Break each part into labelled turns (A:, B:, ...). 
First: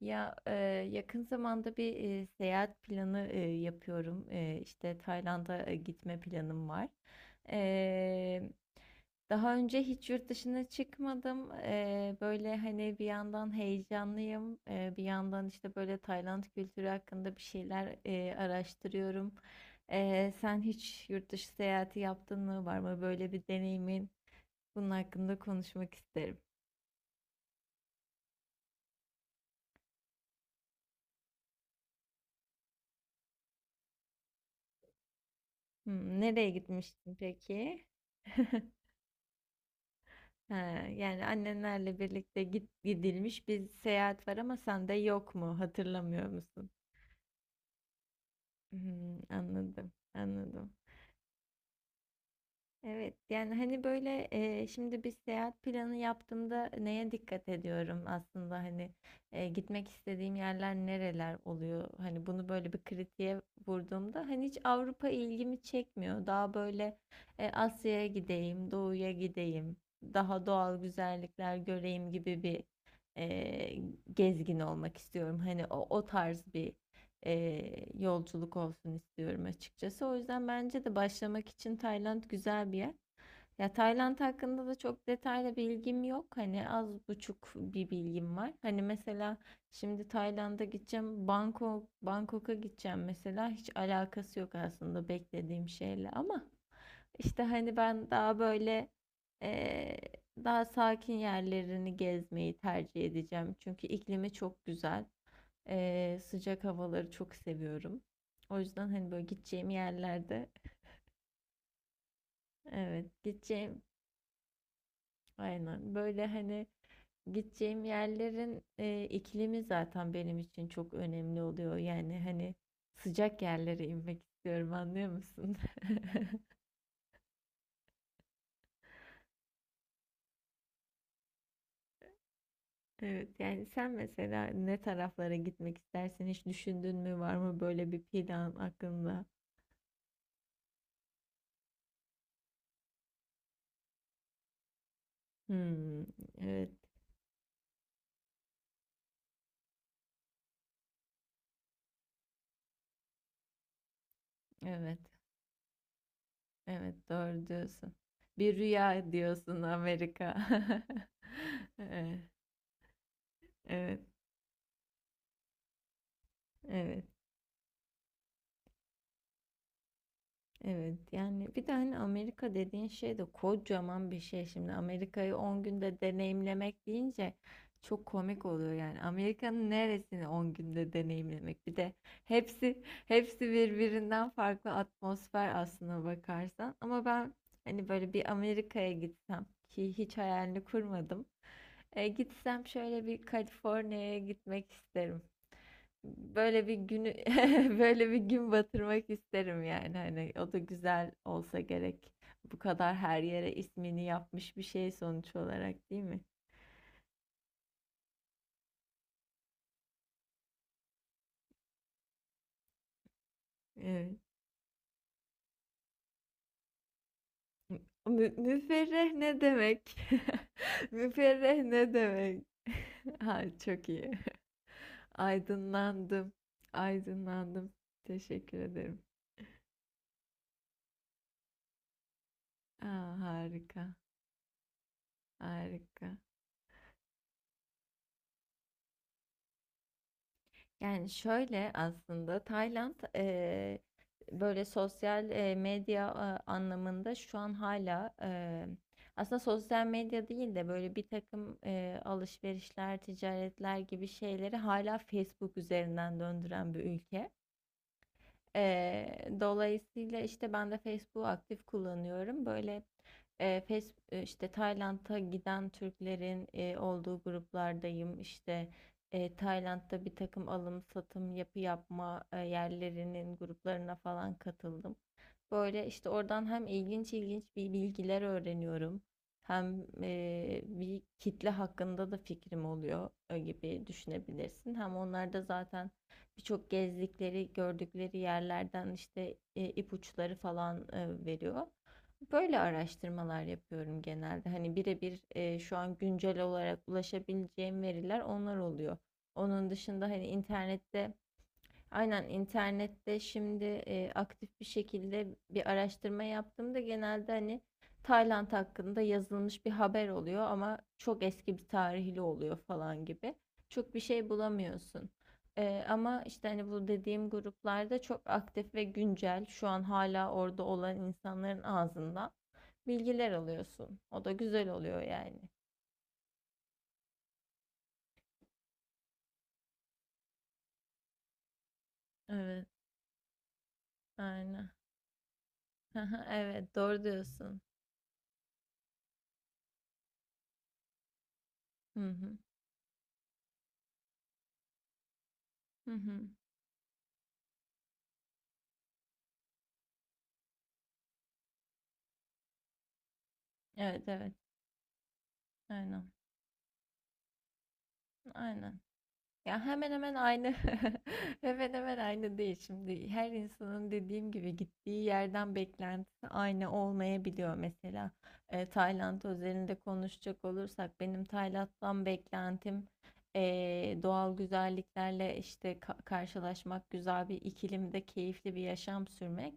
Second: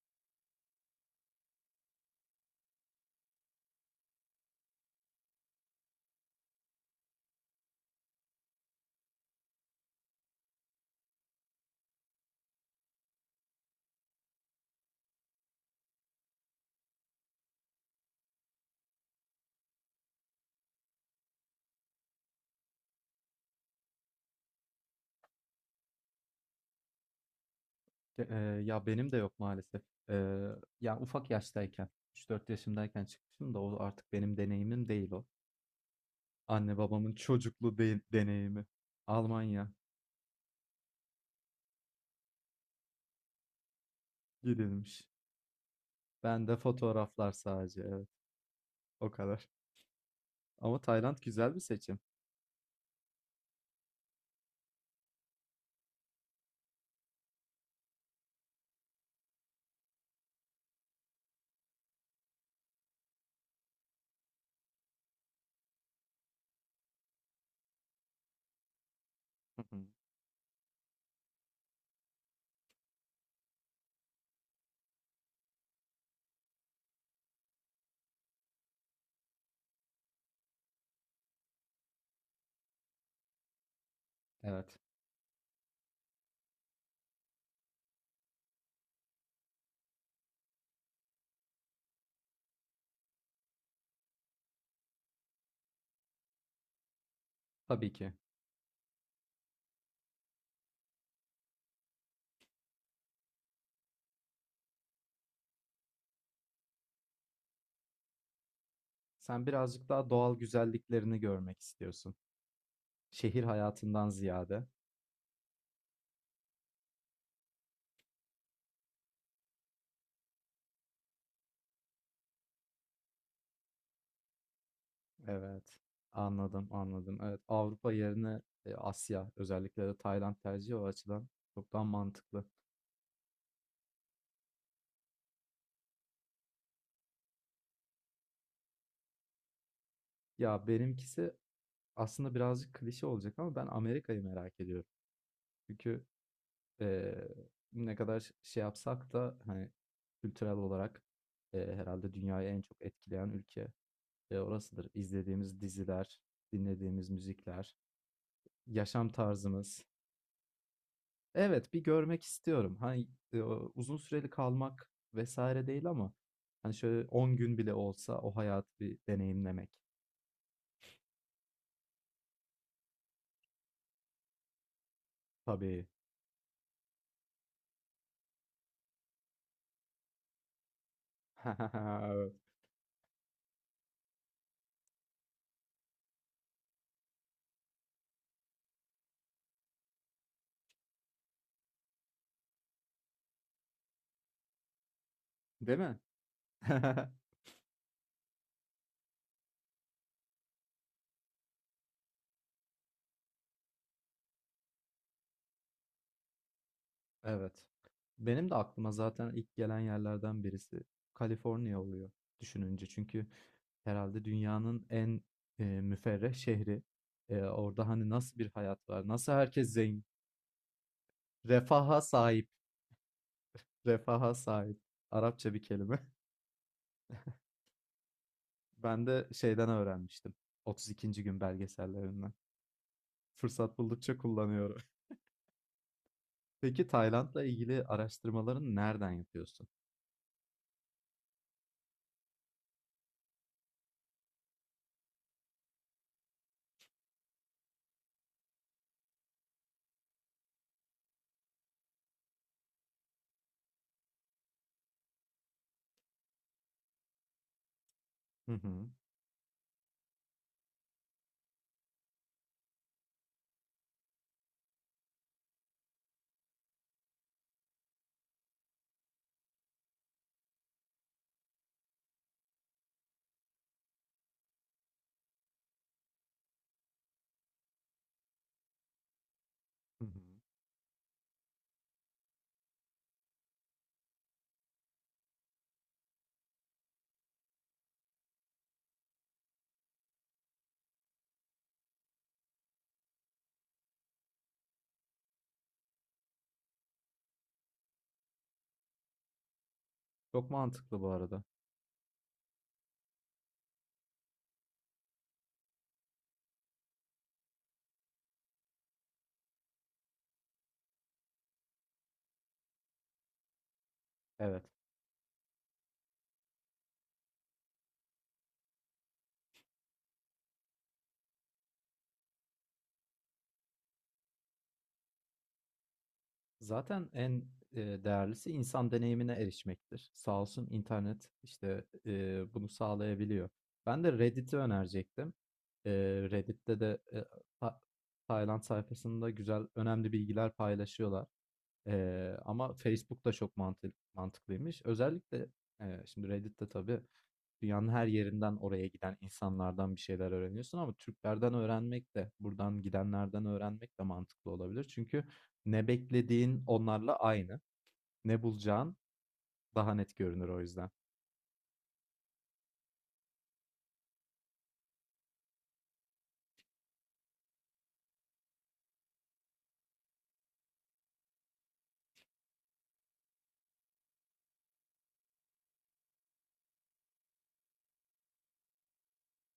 A: Ya, yakın zamanda bir seyahat planı yapıyorum. E, işte Tayland'a gitme planım var. E, daha önce hiç yurt dışına çıkmadım. Böyle hani bir yandan heyecanlıyım, bir yandan işte böyle Tayland kültürü hakkında bir şeyler araştırıyorum. Sen hiç yurt dışı seyahati yaptın mı? Var mı böyle bir deneyimin? Bunun hakkında konuşmak isterim.
B: Ke- e, Ya benim de yok maalesef. E, Ya ufak yaştayken, üç dört yaşımdayken çıkmışım da o artık benim deneyimim değil o.
A: Hmm, nereye
B: Anne
A: gitmiştin
B: babamın
A: peki?
B: deneyimi. Almanya
A: Ha, yani annenlerle birlikte gidilmiş bir seyahat var ama sen de
B: gidilmiş.
A: yok mu? Hatırlamıyor
B: Ben de
A: musun?
B: fotoğraflar sadece, evet, o
A: Hmm,
B: kadar.
A: anladım, anladım.
B: Ama Tayland güzel bir seçim.
A: Evet, yani hani böyle şimdi bir seyahat planı yaptığımda neye dikkat ediyorum aslında, hani gitmek istediğim yerler nereler oluyor, hani bunu böyle bir kritiğe vurduğumda hani hiç Avrupa ilgimi çekmiyor, daha böyle Asya'ya gideyim, doğuya
B: Hı
A: gideyim,
B: hı.
A: daha doğal güzellikler göreyim gibi bir e, gezgin olmak istiyorum, hani o tarz bir yolculuk olsun istiyorum açıkçası. O yüzden bence de başlamak için Tayland güzel bir yer. Ya, Tayland hakkında da
B: Evet,
A: çok detaylı bilgim yok. Hani az buçuk bir bilgim var. Hani mesela şimdi Tayland'a gideceğim, Bangkok'a gideceğim mesela, hiç alakası yok aslında beklediğim şeyle, ama işte hani
B: tabii
A: ben
B: ki.
A: daha böyle eee, daha sakin yerlerini gezmeyi tercih edeceğim. Çünkü iklimi çok güzel. Sıcak havaları çok seviyorum. O yüzden hani böyle
B: Sen
A: gideceğim
B: birazcık daha doğal
A: yerlerde,
B: güzelliklerini görmek istiyorsun.
A: evet,
B: Şehir
A: gideceğim,
B: hayatından ziyade.
A: aynen, böyle hani gideceğim yerlerin iklimi zaten benim için çok önemli oluyor. Yani hani sıcak yerlere inmek istiyorum, anlıyor musun?
B: Evet. Anladım, anladım. Evet, Avrupa yerine Asya, özellikle de Tayland tercihi o açıdan çok daha mantıklı.
A: Evet, yani sen mesela ne taraflara gitmek istersin, hiç düşündün mü, var mı böyle bir plan aklında?
B: Ya benimkisi aslında birazcık klişe olacak ama ben Amerika'yı merak ediyorum.
A: Hmm,
B: Çünkü
A: evet,
B: e, ne kadar şey yapsak da hani kültürel olarak herhalde dünyayı en çok etkileyen ülke orasıdır.
A: evet.
B: İzlediğimiz diziler,
A: Evet,
B: dinlediğimiz
A: doğru
B: müzikler,
A: diyorsun. Bir
B: yaşam
A: rüya diyorsun
B: tarzımız.
A: Amerika.
B: Evet, bir
A: Evet,
B: görmek istiyorum. Hani, eee, uzun
A: evet,
B: süreli kalmak vesaire değil ama hani
A: evet.
B: şöyle 10 gün bile olsa o hayatı bir deneyimlemek.
A: Evet. Yani bir de hani Amerika dediğin şey de kocaman bir şey şimdi. Amerika'yı on
B: Tabii.
A: günde deneyimlemek deyince çok komik oluyor yani. Amerika'nın neresini 10 günde deneyimlemek? Bir de hepsi birbirinden farklı atmosfer aslına bakarsan. Ama ben hani böyle bir Amerika'ya gitsem ki, hiç hayalini kurmadım. Gitsem şöyle bir Kaliforniya'ya gitmek isterim.
B: Değil mi?
A: Böyle bir günü böyle bir gün batırmak isterim, yani hani o da güzel olsa gerek. Bu kadar her yere ismini yapmış bir şey sonuç olarak, değil mi?
B: Evet. Benim de aklıma zaten ilk gelen yerlerden birisi Kaliforniya oluyor düşününce. Çünkü
A: Evet.
B: herhalde dünyanın en müferreh şehri. Orada hani
A: Mü-
B: nasıl bir hayat var?
A: müferreh
B: Nasıl
A: ne
B: herkes
A: demek?
B: zengin?
A: Müferreh ne
B: Refaha
A: demek?
B: sahip.
A: Ha, çok iyi.
B: Refaha sahip. Arapça bir kelime.
A: Aydınlandım. Aydınlandım. Teşekkür ederim.
B: Ben de şeyden öğrenmiştim. 32. gün belgesellerinden.
A: Aa,
B: Fırsat
A: harika.
B: buldukça kullanıyorum.
A: Harika.
B: Peki Tayland'la ilgili araştırmalarını nereden yapıyorsun?
A: Yani şöyle, aslında Tayland böyle sosyal medya anlamında, şu an hala aslında sosyal medya değil de böyle bir takım alışverişler, ticaretler gibi şeyleri hala Facebook üzerinden döndüren bir ülke.
B: Hı hı.
A: Dolayısıyla işte ben de Facebook'u aktif kullanıyorum. Böyle işte Tayland'a giden Türklerin olduğu gruplardayım. İşte Tayland'da bir takım alım satım yapma yerlerinin gruplarına falan katıldım. Böyle işte oradan hem ilginç ilginç bir bilgiler öğreniyorum. Hem
B: Hı hı.
A: bir kitle hakkında da fikrim oluyor gibi düşünebilirsin. Hem onlar da zaten birçok gezdikleri, gördükleri yerlerden işte ipuçları falan veriyor. Böyle araştırmalar yapıyorum genelde. Hani birebir şu an güncel olarak ulaşabileceğim veriler onlar oluyor. Onun dışında hani
B: Çok mantıklı bu
A: internette,
B: arada.
A: aynen, internette şimdi aktif bir şekilde bir araştırma yaptığımda genelde hani Tayland hakkında yazılmış bir haber oluyor ama çok eski bir tarihli oluyor falan gibi. Çok bir şey
B: Evet.
A: bulamıyorsun. Ama işte hani bu dediğim gruplarda çok aktif ve güncel şu an hala orada olan insanların ağzından bilgiler alıyorsun. O da güzel oluyor yani.
B: Zaten en değerlisi insan deneyimine erişmektir. Sağ olsun internet işte
A: Evet,
B: bunu sağlayabiliyor. Ben de Reddit'i
A: aynen.
B: önerecektim. E,
A: Evet,
B: Reddit'te de
A: doğru diyorsun.
B: Ta- Tayland sayfasında güzel, önemli bilgiler paylaşıyorlar.
A: Hı hı.
B: Ama Facebook da çok mantıklıymış. Özellikle,
A: Hı hı.
B: şimdi Reddit'te tabii dünyanın her yerinden oraya giden insanlardan bir şeyler öğreniyorsun ama Türklerden öğrenmek de, buradan gidenlerden öğrenmek de
A: Evet, evet.
B: mantıklı olabilir. Çünkü ne
A: Aynen.
B: beklediğin onlarla aynı, ne
A: Aynen.
B: bulacağın
A: Ya, hemen
B: daha
A: hemen
B: net görünür
A: aynı.
B: o yüzden.
A: Hemen hemen aynı değil şimdi. Her insanın, dediğim gibi, gittiği yerden beklentisi aynı olmayabiliyor. Mesela Tayland özelinde konuşacak olursak benim Tayland'dan beklentim e, doğal güzelliklerle işte karşılaşmak, güzel bir iklimde keyifli bir yaşam sürmek.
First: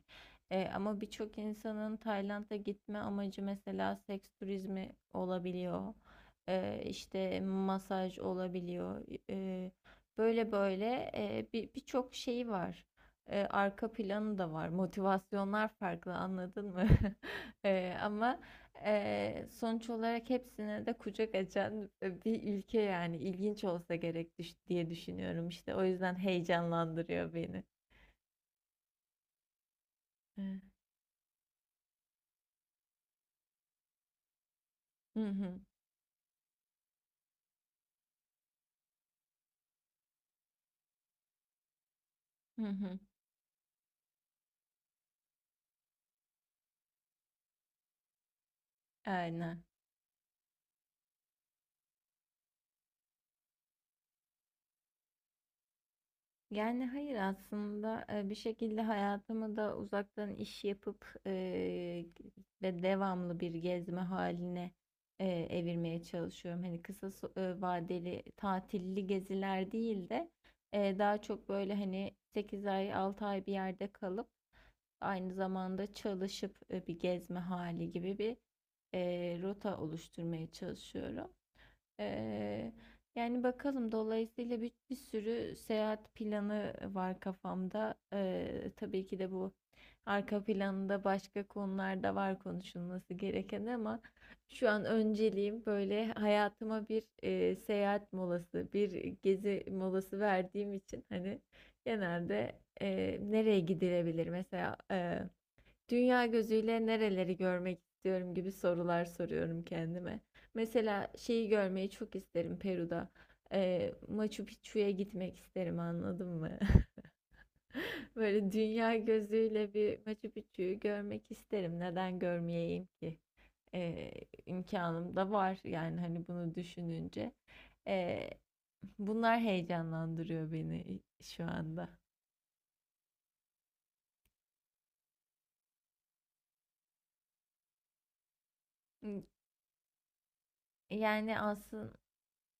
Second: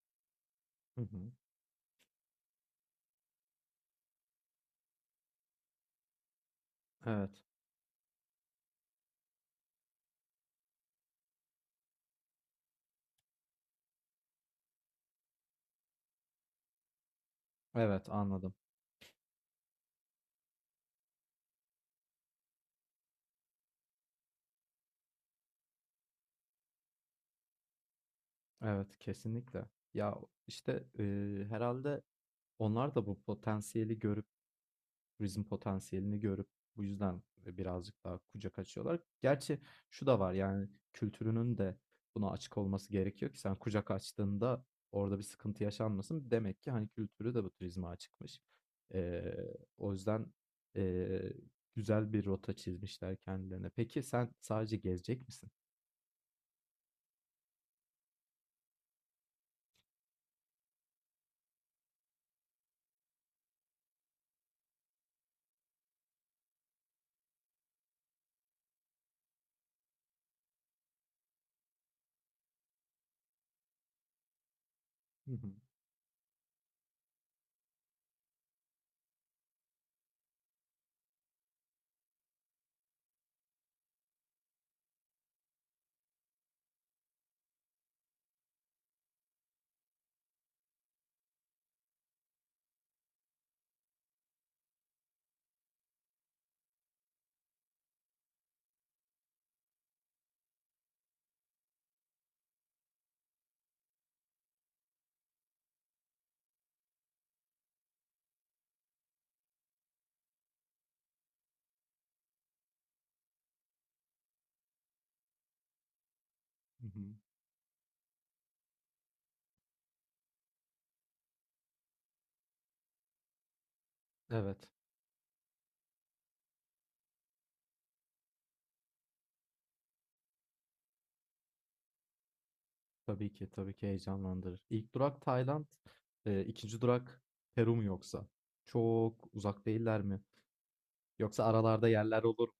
A: Ama
B: Hı hı.
A: birçok insanın Tayland'a gitme amacı, mesela, seks turizmi olabiliyor. E, işte
B: Evet,
A: masaj olabiliyor. E, Böyle böyle birçok şeyi var. Arka planı da var. Motivasyonlar farklı, anladın mı? E,
B: evet,
A: ama
B: anladım.
A: sonuç olarak hepsine de kucak açan bir ülke, yani ilginç olsa gerek diye düşünüyorum işte. O yüzden heyecanlandırıyor beni.
B: Evet, kesinlikle. Ya
A: Hı
B: işte herhalde onlar da bu potansiyeli görüp turizm
A: hı,
B: potansiyelini görüp bu yüzden, birazcık daha kucak açıyorlar. Gerçi şu da var, yani, kültürünün de buna açık
A: hı
B: olması
A: hı.
B: gerekiyor ki sen kucak açtığında orada bir sıkıntı yaşanmasın. Demek ki, hani, kültürü de bu turizme açıkmış.
A: Aynen.
B: O yüzden, eee, güzel bir rota çizmişler kendilerine. Peki sen sadece gezecek misin?
A: Yani hayır, aslında bir şekilde hayatımı da uzaktan iş yapıp ve devamlı bir gezme haline evirmeye çalışıyorum. Hani kısa vadeli tatilli geziler değil de daha çok böyle hani 8 ay 6 ay bir yerde kalıp
B: Hı
A: aynı
B: hı.
A: zamanda çalışıp bir gezme hali gibi bir rota oluşturmaya çalışıyorum. Eee, yani bakalım, dolayısıyla bir sürü seyahat planı var kafamda. Tabii ki de bu arka planında başka konular da var konuşulması gereken, ama şu an önceliğim böyle hayatıma bir seyahat molası, bir gezi molası verdiğim için hani genelde nereye gidilebilir mesela, dünya gözüyle nereleri görmek istiyorum gibi sorular soruyorum kendime. Mesela şeyi görmeyi çok isterim Peru'da. Machu Picchu'ya gitmek isterim, anladın mı?
B: Hı hı.
A: Böyle dünya gözüyle bir Machu Picchu'yu görmek isterim. Neden görmeyeyim ki? Ee,
B: Evet.
A: imkanım da var yani, hani bunu düşününce. Ee, bunlar heyecanlandırıyor beni şu anda.
B: Tabii ki, tabii ki heyecanlandırır. İlk durak Tayland, 2. durak Peru mu yoksa? Çok uzak değiller mi?
A: Yani
B: Yoksa aralarda
A: aslında,
B: yerler olur mu?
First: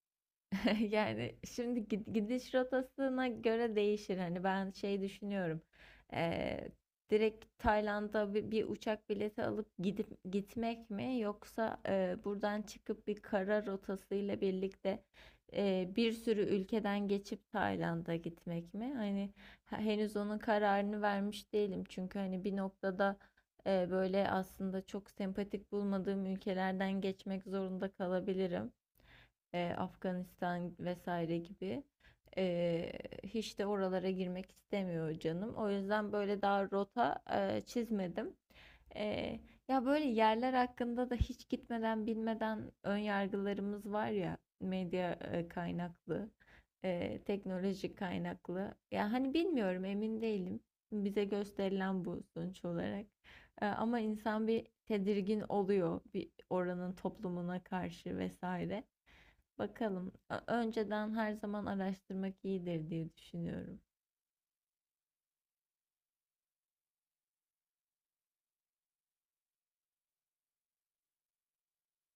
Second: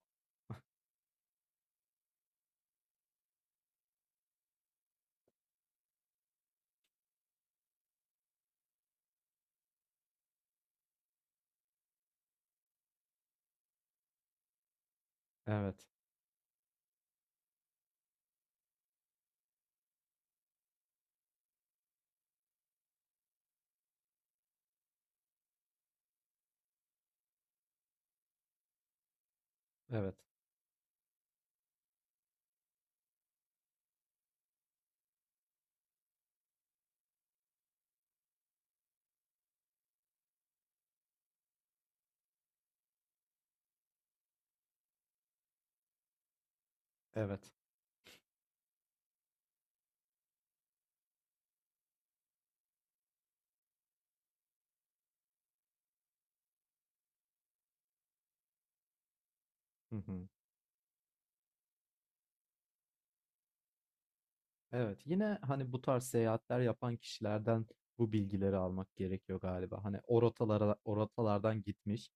A: yani şimdi gidiş rotasına göre değişir. Hani ben şey düşünüyorum. Eee, direkt Tayland'a bir uçak bileti alıp gidip gitmek mi, yoksa buradan çıkıp bir kara rotasıyla birlikte
B: Evet,
A: bir sürü ülkeden geçip Tayland'a gitmek mi? Hani henüz onun kararını vermiş değilim. Çünkü hani bir noktada böyle aslında çok sempatik bulmadığım ülkelerden geçmek zorunda kalabilirim,
B: evet,
A: Afganistan vesaire gibi. E, hiç de oralara girmek istemiyor canım. O yüzden böyle daha rota çizmedim. E, ya böyle yerler hakkında da hiç gitmeden bilmeden ön yargılarımız var ya, medya kaynaklı,
B: evet.
A: teknoloji kaynaklı. Ya hani bilmiyorum, emin değilim. Bize gösterilen bu sonuç olarak. Ama insan bir tedirgin oluyor bir oranın toplumuna karşı vesaire.
B: Hı
A: Bakalım.
B: hı.
A: Önceden her zaman araştırmak iyidir diye düşünüyorum.
B: Evet, yine hani bu tarz seyahatler yapan kişilerden bu bilgileri almak gerekiyor galiba. Hani o rotalara, o rotalardan gitmiş,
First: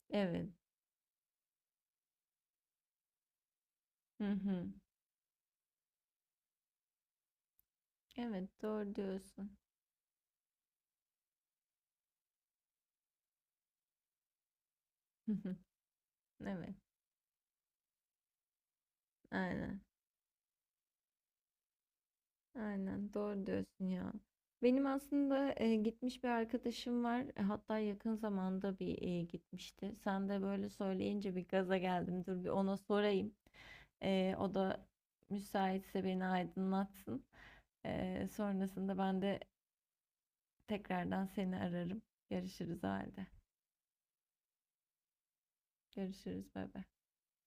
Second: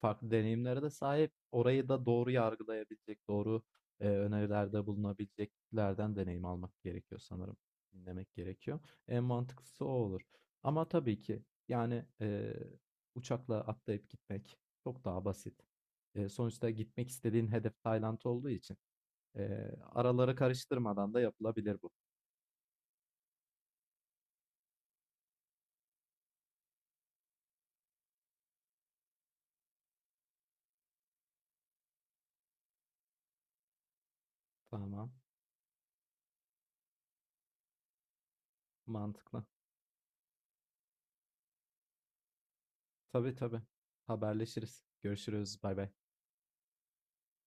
B: farklı
A: Evet.
B: deneyimlere de sahip, orayı da doğru yargılayabilecek, doğru
A: Hı hı.
B: önerilerde bulunabileceklerden deneyim almak gerekiyor sanırım. Dinlemek
A: Evet,
B: gerekiyor.
A: doğru
B: En
A: diyorsun.
B: mantıklısı o olur. Ama tabii ki yani uçakla atlayıp gitmek çok daha
A: Hı hı.
B: basit. Sonuçta
A: Evet.
B: gitmek istediğin hedef Tayland olduğu için
A: Aynen.
B: araları karıştırmadan da yapılabilir bu.
A: Aynen. Doğru diyorsun ya. Benim aslında gitmiş bir arkadaşım var. Hatta yakın zamanda bir gitmişti. Sen de böyle söyleyince bir gaza geldim. Dur bir ona sorayım. O da
B: Tamam.
A: müsaitse beni aydınlatsın. Sonrasında ben de
B: Mantıklı.
A: tekrardan seni ararım. Görüşürüz o halde.
B: Tabii tabii. Haberleşiriz. Görüşürüz. Bay bay.
A: Görüşürüz. Bay bay.